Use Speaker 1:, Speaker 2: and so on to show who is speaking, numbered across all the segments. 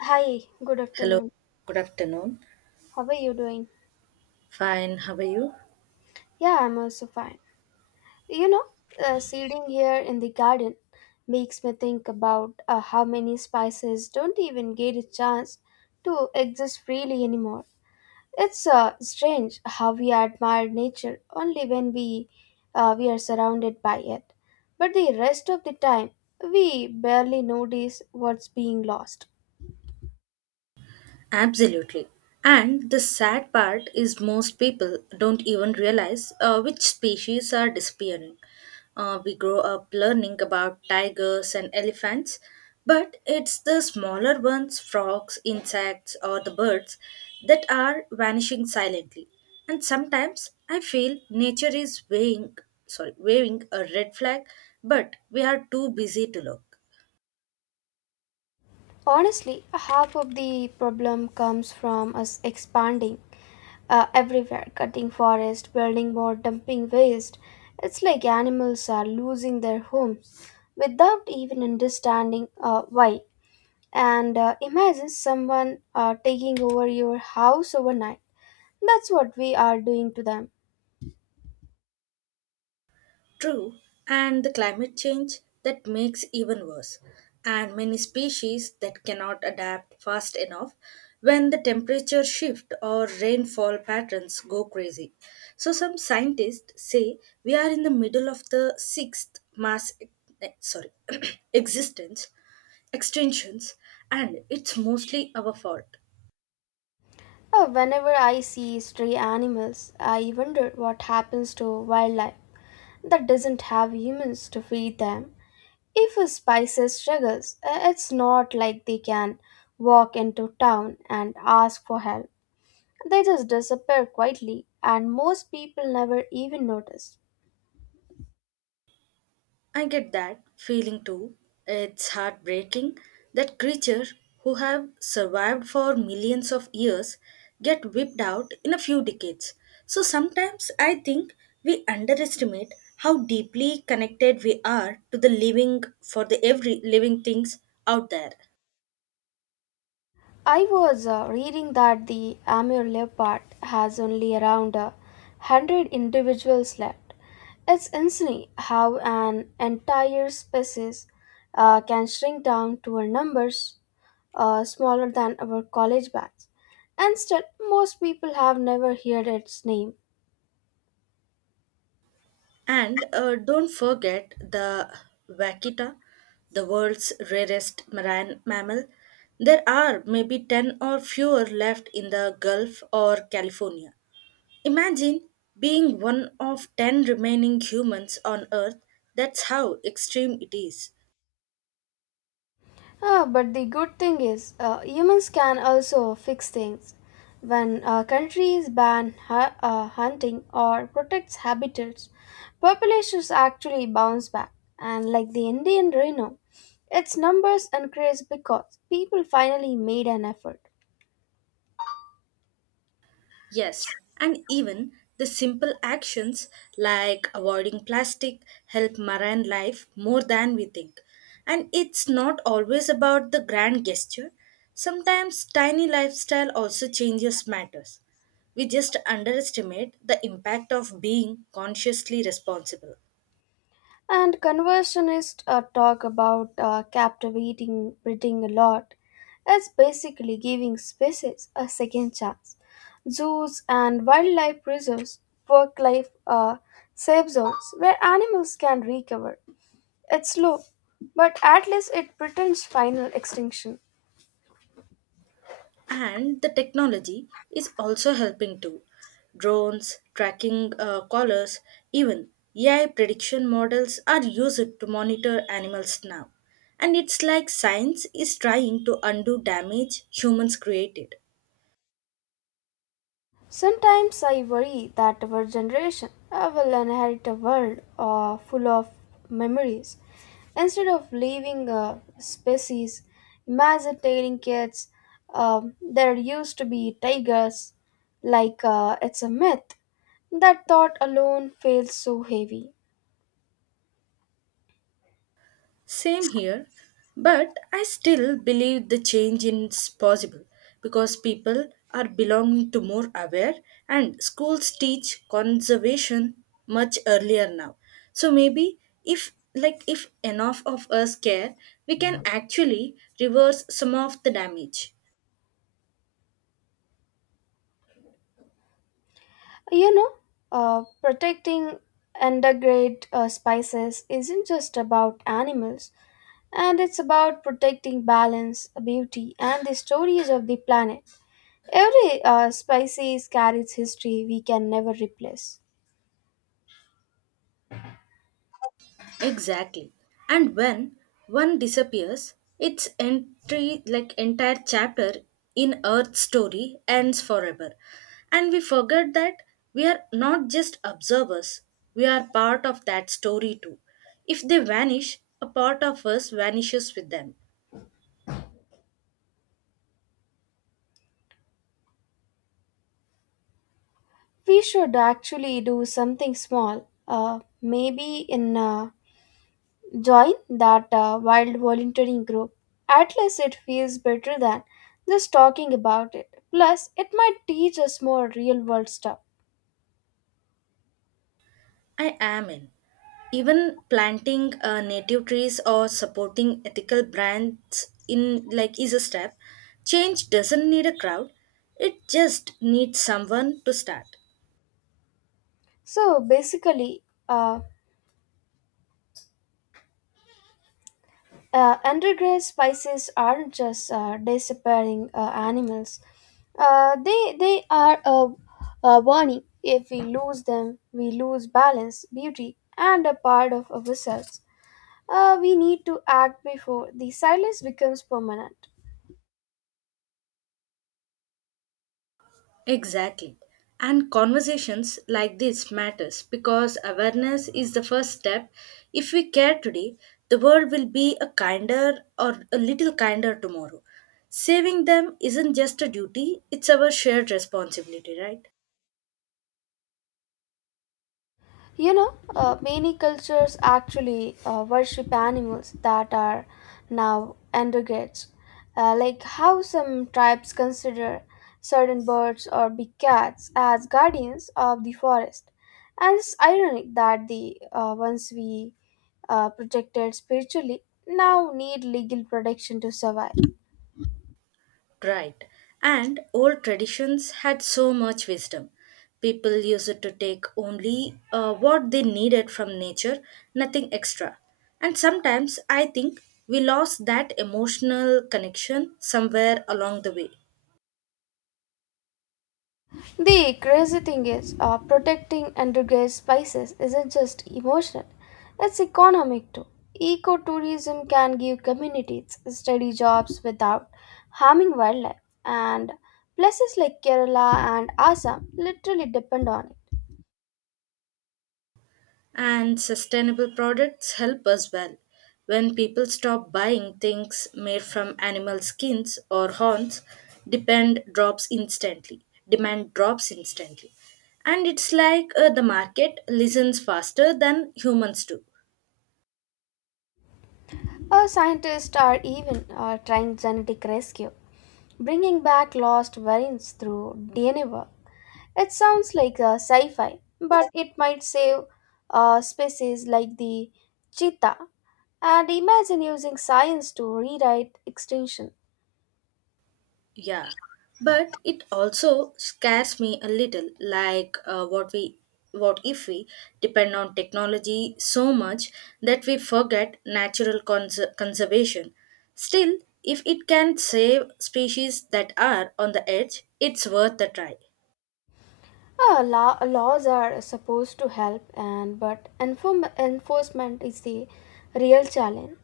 Speaker 1: Hi, good
Speaker 2: Hello,
Speaker 1: afternoon.
Speaker 2: good afternoon.
Speaker 1: How are you doing?
Speaker 2: Fine, how are you?
Speaker 1: Yeah, I'm also fine. You know, seeding here in the garden makes me think about how many spices don't even get a chance to exist freely anymore. It's strange how we admire nature only when we are surrounded by it, but the rest of the time we barely notice what's being lost.
Speaker 2: Absolutely. And the sad part is, most people don't even realize which species are disappearing. We grow up learning about tigers and elephants, but it's the smaller ones, frogs, insects, or the birds, that are vanishing silently. And sometimes I feel nature is waving, sorry, waving a red flag, but we are too busy to look.
Speaker 1: Honestly, half of the problem comes from us expanding everywhere cutting forest, building more, dumping waste. It's like animals are losing their homes without even understanding why. And imagine someone taking over your house overnight. That's what we are doing to them.
Speaker 2: True, and the climate change that makes even worse, and many species that cannot adapt fast enough when the temperature shift or rainfall patterns go crazy. So some scientists say we are in the middle of the sixth mass eh, sorry existence extinctions and it's mostly our fault.
Speaker 1: Whenever I see stray animals, I wonder what happens to wildlife that doesn't have humans to feed them. If a spices struggles, it's not like they can walk into town and ask for help. They just disappear quietly, and most people never even notice.
Speaker 2: I get that feeling too. It's heartbreaking that creatures who have survived for millions of years get wiped out in a few decades. So sometimes I think we underestimate how deeply connected we are to the living for the every living things out there.
Speaker 1: I was reading that the Amur leopard has only around a hundred individuals left. It's insane how an entire species can shrink down to a numbers smaller than our college bags, and still, most people have never heard its name.
Speaker 2: And Don't forget the vaquita, the world's rarest marine mammal. There are maybe 10 or fewer left in the Gulf or California. Imagine being one of 10 remaining humans on Earth. That's how extreme it is.
Speaker 1: Ah, but the good thing is, humans can also fix things. When countries ban hunting or protects habitats, populations actually bounce back. And like the Indian rhino, its numbers increase because people finally made an effort.
Speaker 2: Yes, and even the simple actions like avoiding plastic help marine life more than we think. And it's not always about the grand gesture. Sometimes tiny lifestyle also changes matters. We just underestimate the impact of being consciously responsible.
Speaker 1: And conversionists talk about captivating breeding a lot as basically giving species a second chance. Zoos and wildlife reserves work like safe zones where animals can recover. It's slow, but at least it pretends final extinction.
Speaker 2: And the technology is also helping too. Drones, tracking collars, even AI prediction models are used to monitor animals now. And it's like science is trying to undo damage humans created.
Speaker 1: Sometimes I worry that our generation will inherit a world full of memories instead of leaving a species. Imagine telling kids there used to be tigers, like it's a myth. That thought alone feels so heavy.
Speaker 2: Same here, but I still believe the change is possible because people are belonging to more aware and schools teach conservation much earlier now. So maybe if like if enough of us care, we can actually reverse some of the damage.
Speaker 1: You know, protecting endangered species isn't just about animals, and it's about protecting balance, beauty, and the stories of the planet. Every species carries history we can never replace.
Speaker 2: Exactly. And when one disappears, its entry like entire chapter in Earth's story ends forever. And we forget that we are not just observers, we are part of that story too. If they vanish, a part of us vanishes with them.
Speaker 1: We should actually do something small, maybe in join that wild volunteering group. At least it feels better than just talking about it. Plus, it might teach us more real world stuff.
Speaker 2: I am in. Even planting native trees or supporting ethical brands in like is a step. Change doesn't need a crowd, it just needs someone to start.
Speaker 1: So basically, undergrass spices aren't just disappearing animals. Uh, they they are a, a warning. If we lose them, we lose balance, beauty, and a part of ourselves. We need to act before the silence becomes permanent.
Speaker 2: Exactly, and conversations like this matters because awareness is the first step. If we care today, the world will be a kinder or a little kinder tomorrow. Saving them isn't just a duty, it's our shared responsibility, right?
Speaker 1: Many cultures actually worship animals that are now endangered, like how some tribes consider certain birds or big cats as guardians of the forest. And it's ironic that the ones we protected spiritually now need legal protection to survive.
Speaker 2: Right. And old traditions had so much wisdom. People used it to take only what they needed from nature, nothing extra. And sometimes I think we lost that emotional connection somewhere along the way.
Speaker 1: The crazy thing is, protecting endangered species isn't just emotional, it's economic too. Ecotourism can give communities steady jobs without harming wildlife, and places like Kerala and Assam literally depend on it.
Speaker 2: And sustainable products help as well. When people stop buying things made from animal skins or horns, depend drops instantly. Demand drops instantly. And it's like the market listens faster than humans do.
Speaker 1: Our scientists are even trying genetic rescue, bringing back lost variants through DNA work. It sounds like a sci fi, but it might save species like the cheetah. And imagine using science to rewrite extinction.
Speaker 2: Yeah, but it also scares me a little like what if we depend on technology so much that we forget natural conservation. Still, if it can save species that are on the edge, it's worth a try.
Speaker 1: Laws are supposed to help, and but enforcement is the real challenge.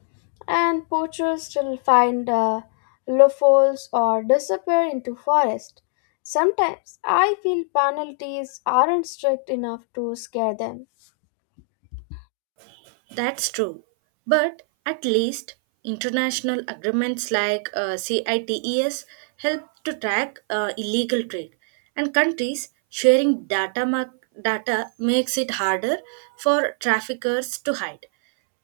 Speaker 1: And poachers still find loopholes or disappear into forest. Sometimes I feel penalties aren't strict enough to scare them.
Speaker 2: That's true. But at least international agreements like CITES help to track illegal trade, and countries sharing data, data makes it harder for traffickers to hide.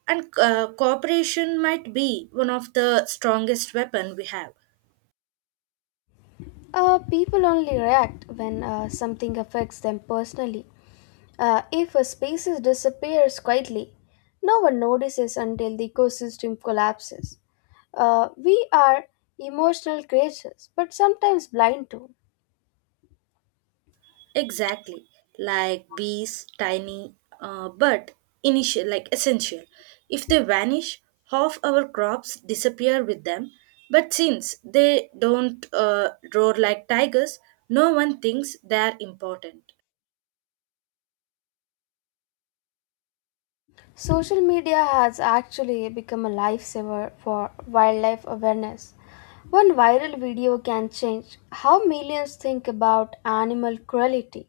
Speaker 2: And cooperation might be one of the strongest weapon we have.
Speaker 1: People only react when something affects them personally. If a species disappears quietly, no one notices until the ecosystem collapses. We are emotional creatures, but sometimes blind to.
Speaker 2: Exactly, like bees, tiny, but initial, like essential. If they vanish, half our crops disappear with them. But since they don't roar like tigers, no one thinks they are important.
Speaker 1: Social media has actually become a lifesaver for wildlife awareness. One viral video can change how millions think about animal cruelty.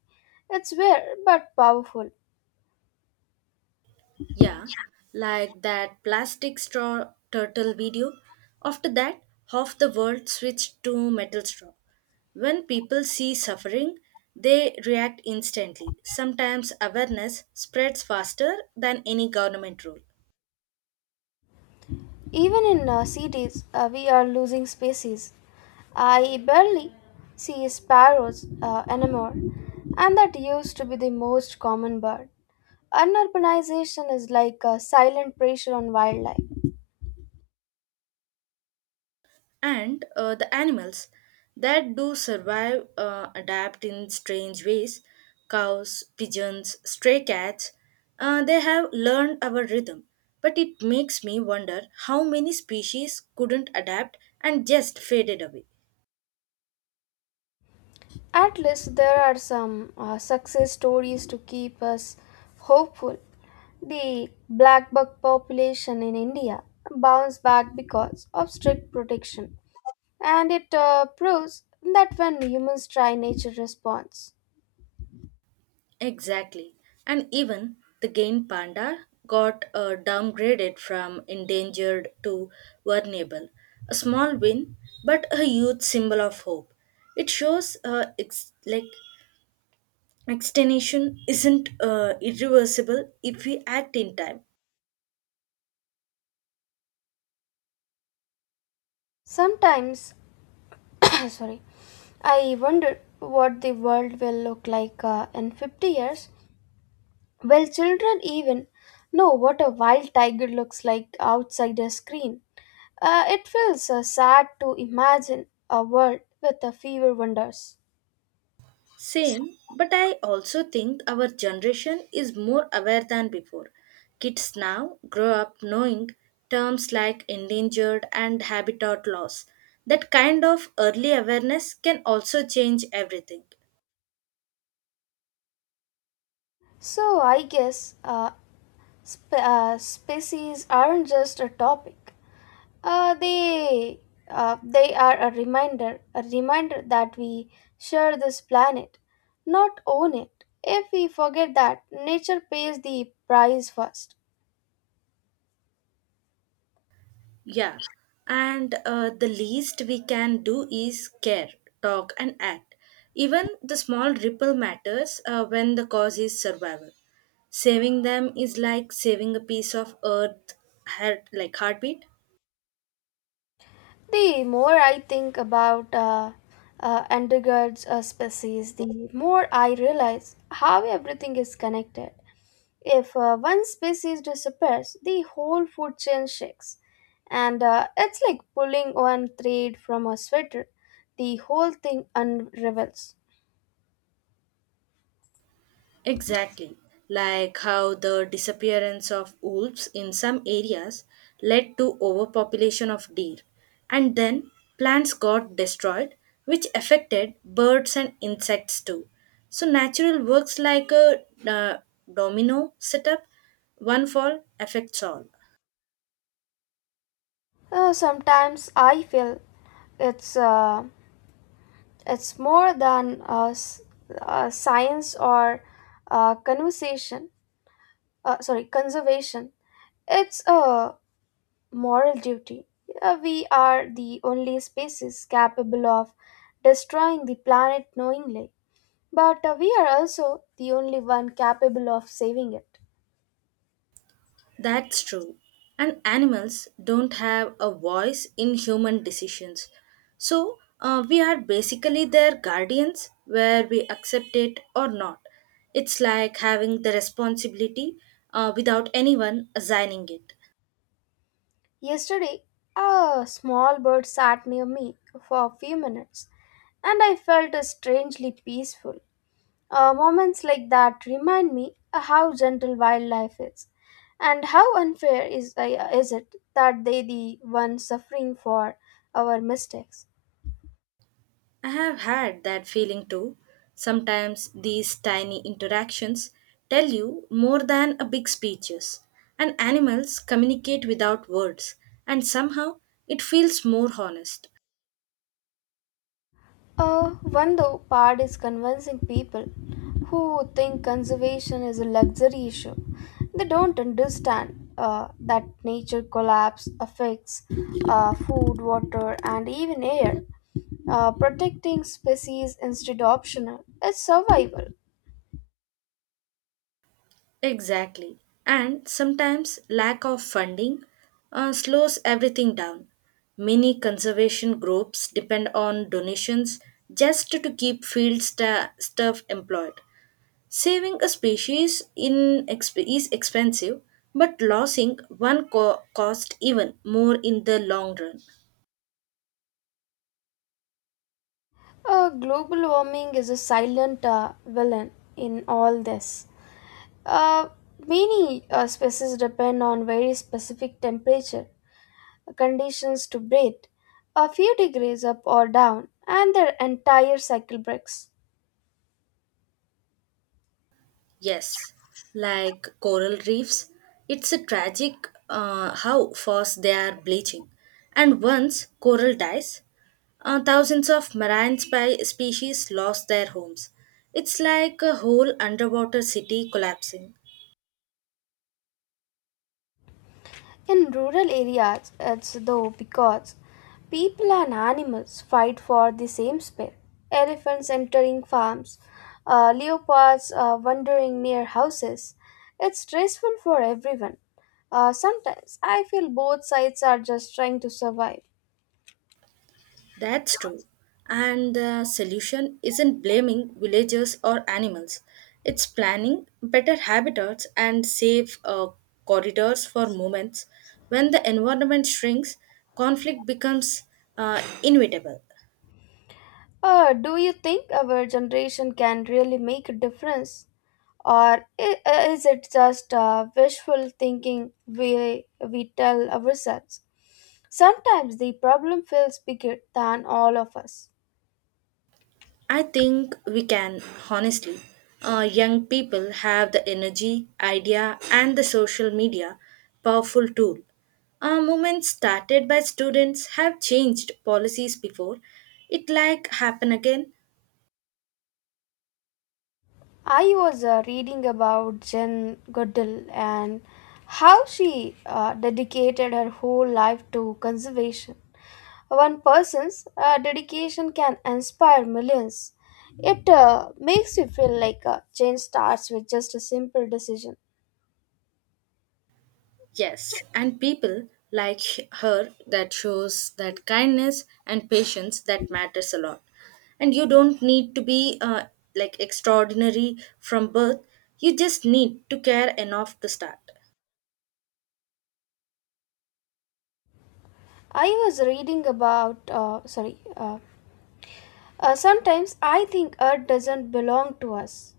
Speaker 1: It's rare but powerful.
Speaker 2: Yeah, like that plastic straw turtle video. After that, half the world switched to metal straw. When people see suffering, they react instantly. Sometimes awareness spreads faster than any government rule.
Speaker 1: Even in cities, we are losing species. I barely see sparrows anymore, and that used to be the most common bird. Unurbanization is like a silent pressure on wildlife.
Speaker 2: And the animals that do survive adapt in strange ways, cows, pigeons, stray cats, they have learned our rhythm, but it makes me wonder how many species couldn't adapt and just faded away.
Speaker 1: At least there are some success stories to keep us hopeful. The blackbuck population in India bounced back because of strict protection, and it proves that when humans try, nature responds.
Speaker 2: Exactly, and even the game panda got downgraded from endangered to vulnerable, a small win but a huge symbol of hope. It shows extinction isn't irreversible if we act in time.
Speaker 1: Sometimes, sorry, I wonder what the world will look like in 50 years. Will children even know what a wild tiger looks like outside a screen? It feels sad to imagine a world with a fewer wonders.
Speaker 2: Same, but I also think our generation is more aware than before. Kids now grow up knowing terms like endangered and habitat loss. That kind of early awareness can also change everything.
Speaker 1: So, I guess species aren't just a topic. Uh, they they are a reminder that we share this planet, not own it. If we forget that, nature pays the price first.
Speaker 2: Yeah, and the least we can do is care, talk, and act. Even the small ripple matters when the cause is survival. Saving them is like saving a piece of earth heartbeat.
Speaker 1: The more I think about endangered species, the more I realize how everything is connected. If one species disappears, the whole food chain shakes. And it's like pulling one thread from a sweater, the whole thing unravels.
Speaker 2: Exactly. Like how the disappearance of wolves in some areas led to overpopulation of deer. And then plants got destroyed, which affected birds and insects too. So natural works like a domino setup, one fall affects all.
Speaker 1: Sometimes I feel it's, uh, it's more than a science or a conversation, conservation. It's a moral duty. We are the only species capable of destroying the planet knowingly, but we are also the only one capable of saving it.
Speaker 2: That's true. And animals don't have a voice in human decisions. So we are basically their guardians, where we accept it or not. It's like having the responsibility without anyone assigning it.
Speaker 1: Yesterday, a small bird sat near me for a few minutes, and I felt strangely peaceful. Moments like that remind me how gentle wildlife is, and how unfair is it that they the ones suffering for our mistakes.
Speaker 2: I have had that feeling too. Sometimes these tiny interactions tell you more than a big speeches. And animals communicate without words, and somehow it feels more honest.
Speaker 1: Uh, one though part is convincing people who think conservation is a luxury issue. They don't understand that nature collapse affects food, water, and even air. Protecting species instead optional is survival.
Speaker 2: Exactly. And sometimes lack of funding slows everything down. Many conservation groups depend on donations just to keep field staff employed. Saving a species is expensive, but losing one cost even more in the long run.
Speaker 1: Global warming is a silent villain in all this. Uh, many species depend on very specific temperature conditions to breathe. A few degrees up or down, and their entire cycle breaks.
Speaker 2: Yes, like coral reefs, it's a tragic how fast they are bleaching. And once coral dies, thousands of marine species lost their homes. It's like a whole underwater city collapsing.
Speaker 1: In rural areas, it's though because people and animals fight for the same space. Elephants entering farms, leopards wandering near houses. It's stressful for everyone. Sometimes I feel both sides are just trying to survive.
Speaker 2: That's true. And the solution isn't blaming villagers or animals. It's planning better habitats and safe corridors for moments. When the environment shrinks, conflict becomes inevitable.
Speaker 1: Do you think our generation can really make a difference? Or is it just wishful thinking we tell ourselves? Sometimes the problem feels bigger than all of us.
Speaker 2: I think we can, honestly. Young people have the energy, idea, and the social media powerful tool. Our movements started by students have changed policies before. It like happen again.
Speaker 1: I was reading about Jen Goodall and how she dedicated her whole life to conservation. One person's dedication can inspire millions. It makes you feel like change starts with just a simple decision.
Speaker 2: Yes, and people like her that shows that kindness and patience that matters a lot, and you don't need to be like extraordinary from birth, you just need to care enough to start.
Speaker 1: I was reading about, sorry, sometimes I think Earth doesn't belong to us.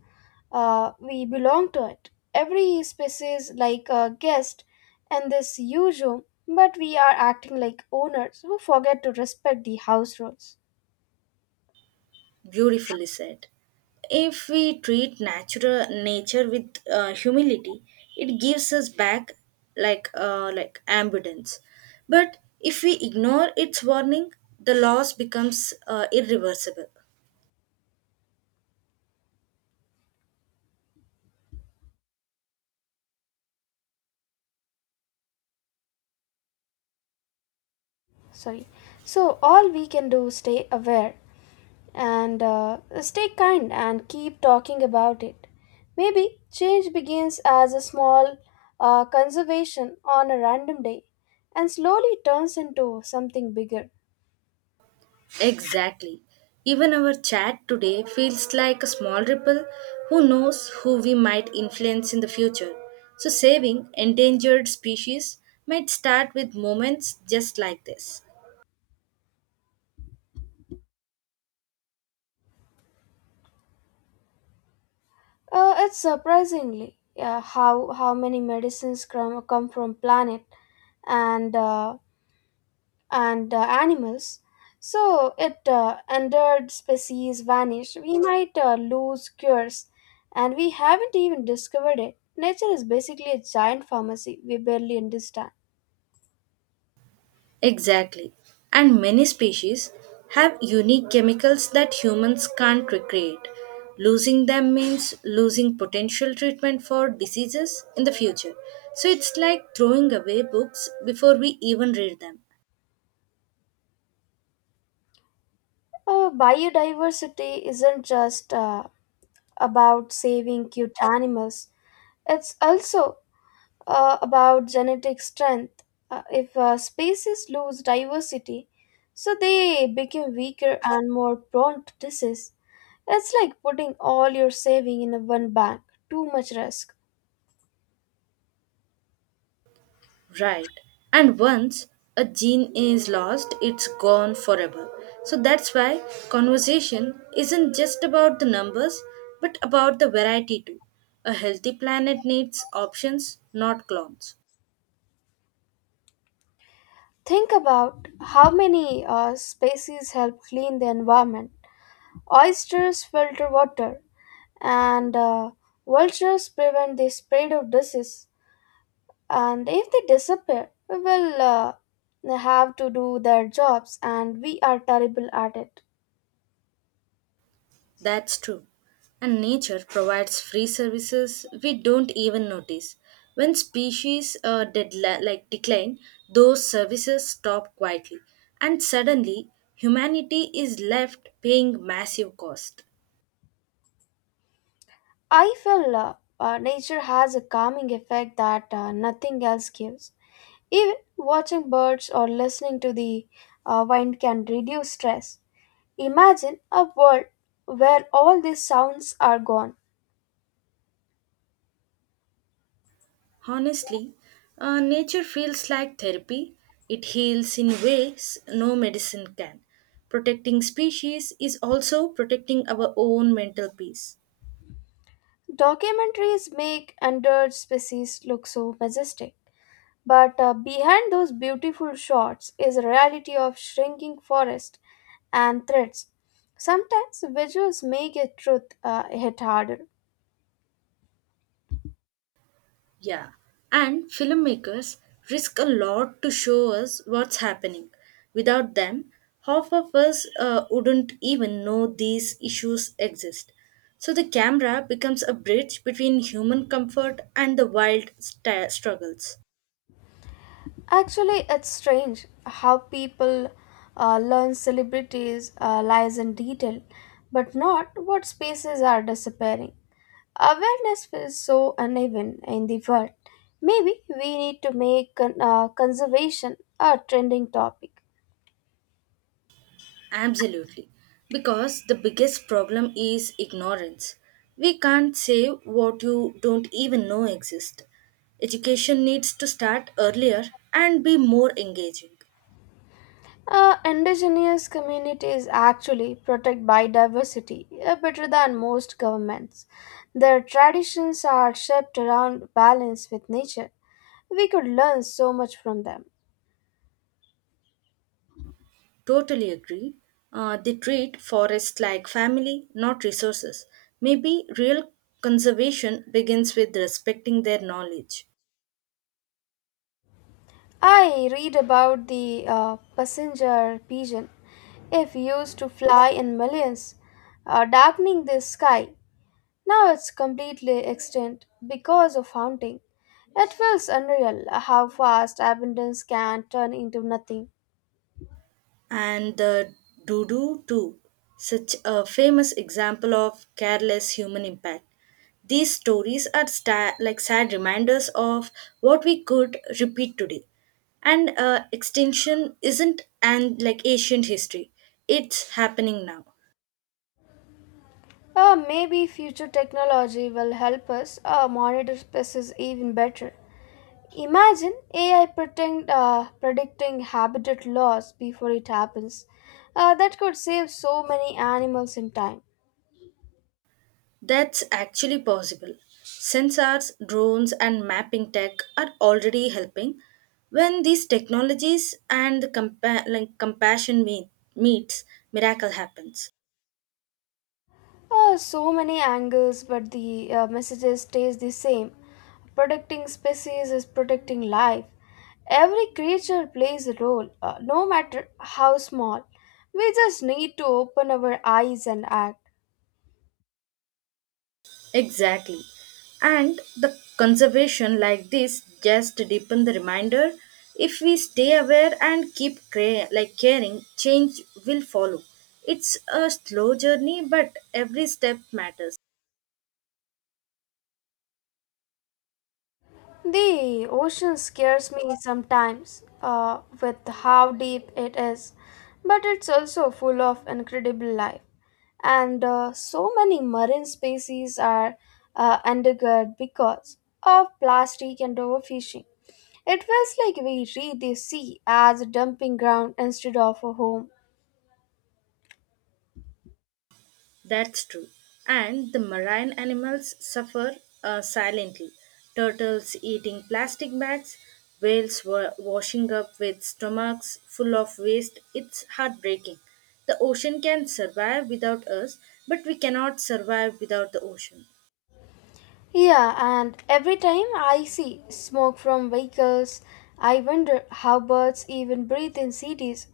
Speaker 1: We belong to it. Every species like a guest in this huge home, but we are acting like owners who forget to respect the house rules.
Speaker 2: Beautifully said. If we treat natural nature with humility, it gives us back like abundance. But if we ignore its warning, the loss becomes irreversible.
Speaker 1: Sorry. So all we can do is stay aware and stay kind and keep talking about it. Maybe change begins as a small conservation on a random day and slowly turns into something bigger.
Speaker 2: Exactly. Even our chat today feels like a small ripple. Who knows who we might influence in the future? So, saving endangered species might start with moments just like this.
Speaker 1: It's surprisingly how many medicines come from planet and uh, and animals. So it endangered species vanish. We might lose cures, and we haven't even discovered it. Nature is basically a giant pharmacy we barely understand.
Speaker 2: Exactly. And many species have unique chemicals that humans can't recreate. Losing them means losing potential treatment for diseases in the future. So it's like throwing away books before we even read them.
Speaker 1: Biodiversity isn't just about saving cute animals. It's also about genetic strength. If species lose diversity, so they become weaker and more prone to disease. It's like putting all your saving in a one bank. Too much risk.
Speaker 2: Right. And once a gene is lost, it's gone forever. So that's why conversation isn't just about the numbers, but about the variety too. A healthy planet needs options, not clones.
Speaker 1: Think about how many species help clean the environment. Oysters filter water, and vultures prevent the spread of disease, and if they disappear we will have to do their jobs and we are terrible at it.
Speaker 2: That's true. And nature provides free services we don't even notice. When species decline, those services stop quietly, and suddenly humanity is left paying massive cost.
Speaker 1: I feel nature has a calming effect that nothing else gives, even watching birds or listening to the wind can reduce stress. Imagine a world where all these sounds are gone.
Speaker 2: Honestly, nature feels like therapy. It heals in ways no medicine can. Protecting species is also protecting our own mental peace.
Speaker 1: Documentaries make endangered species look so majestic, but behind those beautiful shots is a reality of shrinking forest and threats. Sometimes visuals make a truth hit harder.
Speaker 2: Yeah, and filmmakers risk a lot to show us what's happening. Without them, half of us wouldn't even know these issues exist. So the camera becomes a bridge between human comfort and the wild struggles.
Speaker 1: Actually, it's strange how people learn celebrities' lies in detail, but not what spaces are disappearing. Awareness is so uneven in the world. Maybe we need to make conservation a trending topic.
Speaker 2: Absolutely. Because the biggest problem is ignorance. We can't say what you don't even know exists. Education needs to start earlier and be more engaging.
Speaker 1: Indigenous communities actually protect biodiversity better than most governments. Their traditions are shaped around balance with nature. We could learn so much from them.
Speaker 2: Totally agree. They treat forests like family, not resources. Maybe real conservation begins with respecting their knowledge.
Speaker 1: I read about the passenger pigeon, if used to fly in millions, darkening the sky. Now it's completely extinct because of hunting. It feels unreal how fast abundance can turn into nothing.
Speaker 2: And the Dudu, too, such a famous example of careless human impact. These stories are sad reminders of what we could repeat today. And extinction isn't an like ancient history; it's happening now.
Speaker 1: Maybe future technology will help us monitor species even better. Imagine AI predicting habitat loss before it happens. That could save so many animals in time.
Speaker 2: That's actually possible. Sensors, drones, and mapping tech are already helping. When these technologies and the compassion meets, miracle happens.
Speaker 1: So many angles, but the message stays the same. Protecting species is protecting life. Every creature plays a role, no matter how small. We just need to open our eyes and act.
Speaker 2: Exactly. And the conservation like this just deepen the reminder. If we stay aware and keep caring, change will follow. It's a slow journey, but every step matters.
Speaker 1: The ocean scares me sometimes with how deep it is, but it's also full of incredible life. And so many marine species are undergird because of plastic and overfishing. It feels like we read the sea as a dumping ground instead of a home.
Speaker 2: That's true. And the marine animals suffer silently. Turtles eating plastic bags, whales were washing up with stomachs full of waste. It's heartbreaking. The ocean can survive without us, but we cannot survive without the ocean.
Speaker 1: Yeah, and every time I see smoke from vehicles, I wonder how birds even breathe in cities.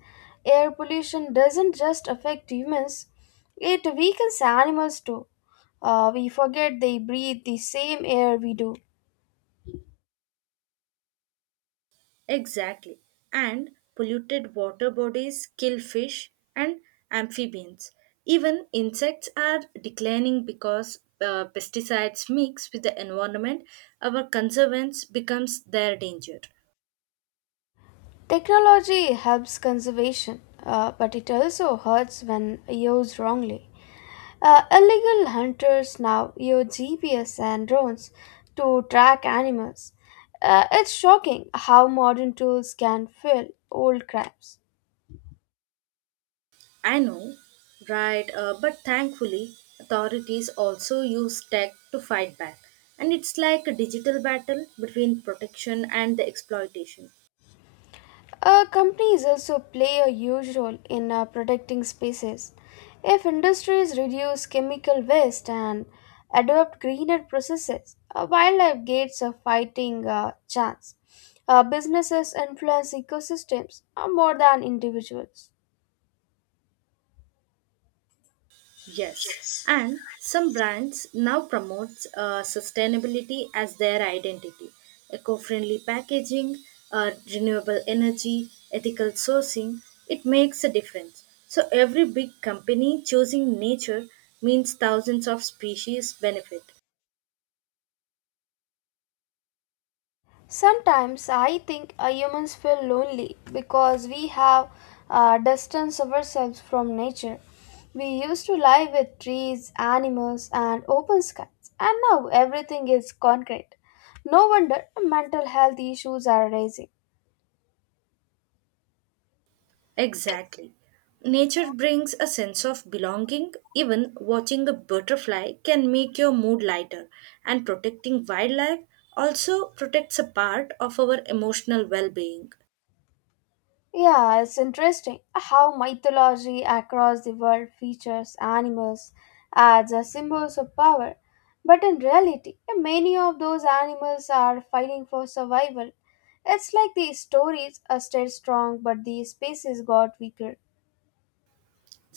Speaker 1: Air pollution doesn't just affect humans, it weakens animals too. We forget they breathe the same air we do.
Speaker 2: Exactly. And polluted water bodies kill fish and amphibians. Even insects are declining because pesticides mix with the environment. Our conservance becomes their danger.
Speaker 1: Technology helps conservation, but it also hurts when used wrongly. Illegal hunters now use GPS and drones to track animals. It's shocking how modern tools can fill old crimes.
Speaker 2: I know, right? But thankfully, authorities also use tech to fight back. And it's like a digital battle between protection and the exploitation.
Speaker 1: Companies also play a huge role in protecting species. If industries reduce chemical waste and adopt greener processes, wildlife gets a fighting chance. Businesses influence ecosystems more than individuals.
Speaker 2: Yes, and some brands now promotes sustainability as their identity. Eco-friendly packaging, renewable energy, ethical sourcing, it makes a difference. So every big company choosing nature means thousands of species benefit.
Speaker 1: Sometimes I think humans feel lonely because we have distanced ourselves from nature. We used to live with trees, animals, and open skies, and now everything is concrete. No wonder mental health issues are rising.
Speaker 2: Exactly. Nature brings a sense of belonging. Even watching a butterfly can make your mood lighter, and protecting wildlife also protects a part of our emotional well being.
Speaker 1: Yeah, it's interesting how mythology across the world features animals as a symbols of power. But in reality, many of those animals are fighting for survival. It's like the stories are stayed strong, but the species got weaker.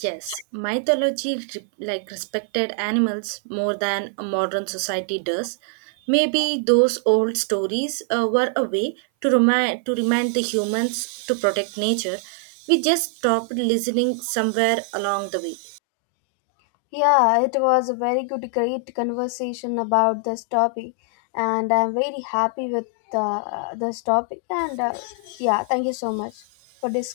Speaker 2: Yes, mythology respected animals more than a modern society does. Maybe those old stories were a way to remind the humans to protect nature. We just stopped listening somewhere along the way.
Speaker 1: Yeah, it was a very good, great conversation about this topic, and I'm very happy with this topic. And yeah, thank you so much for this.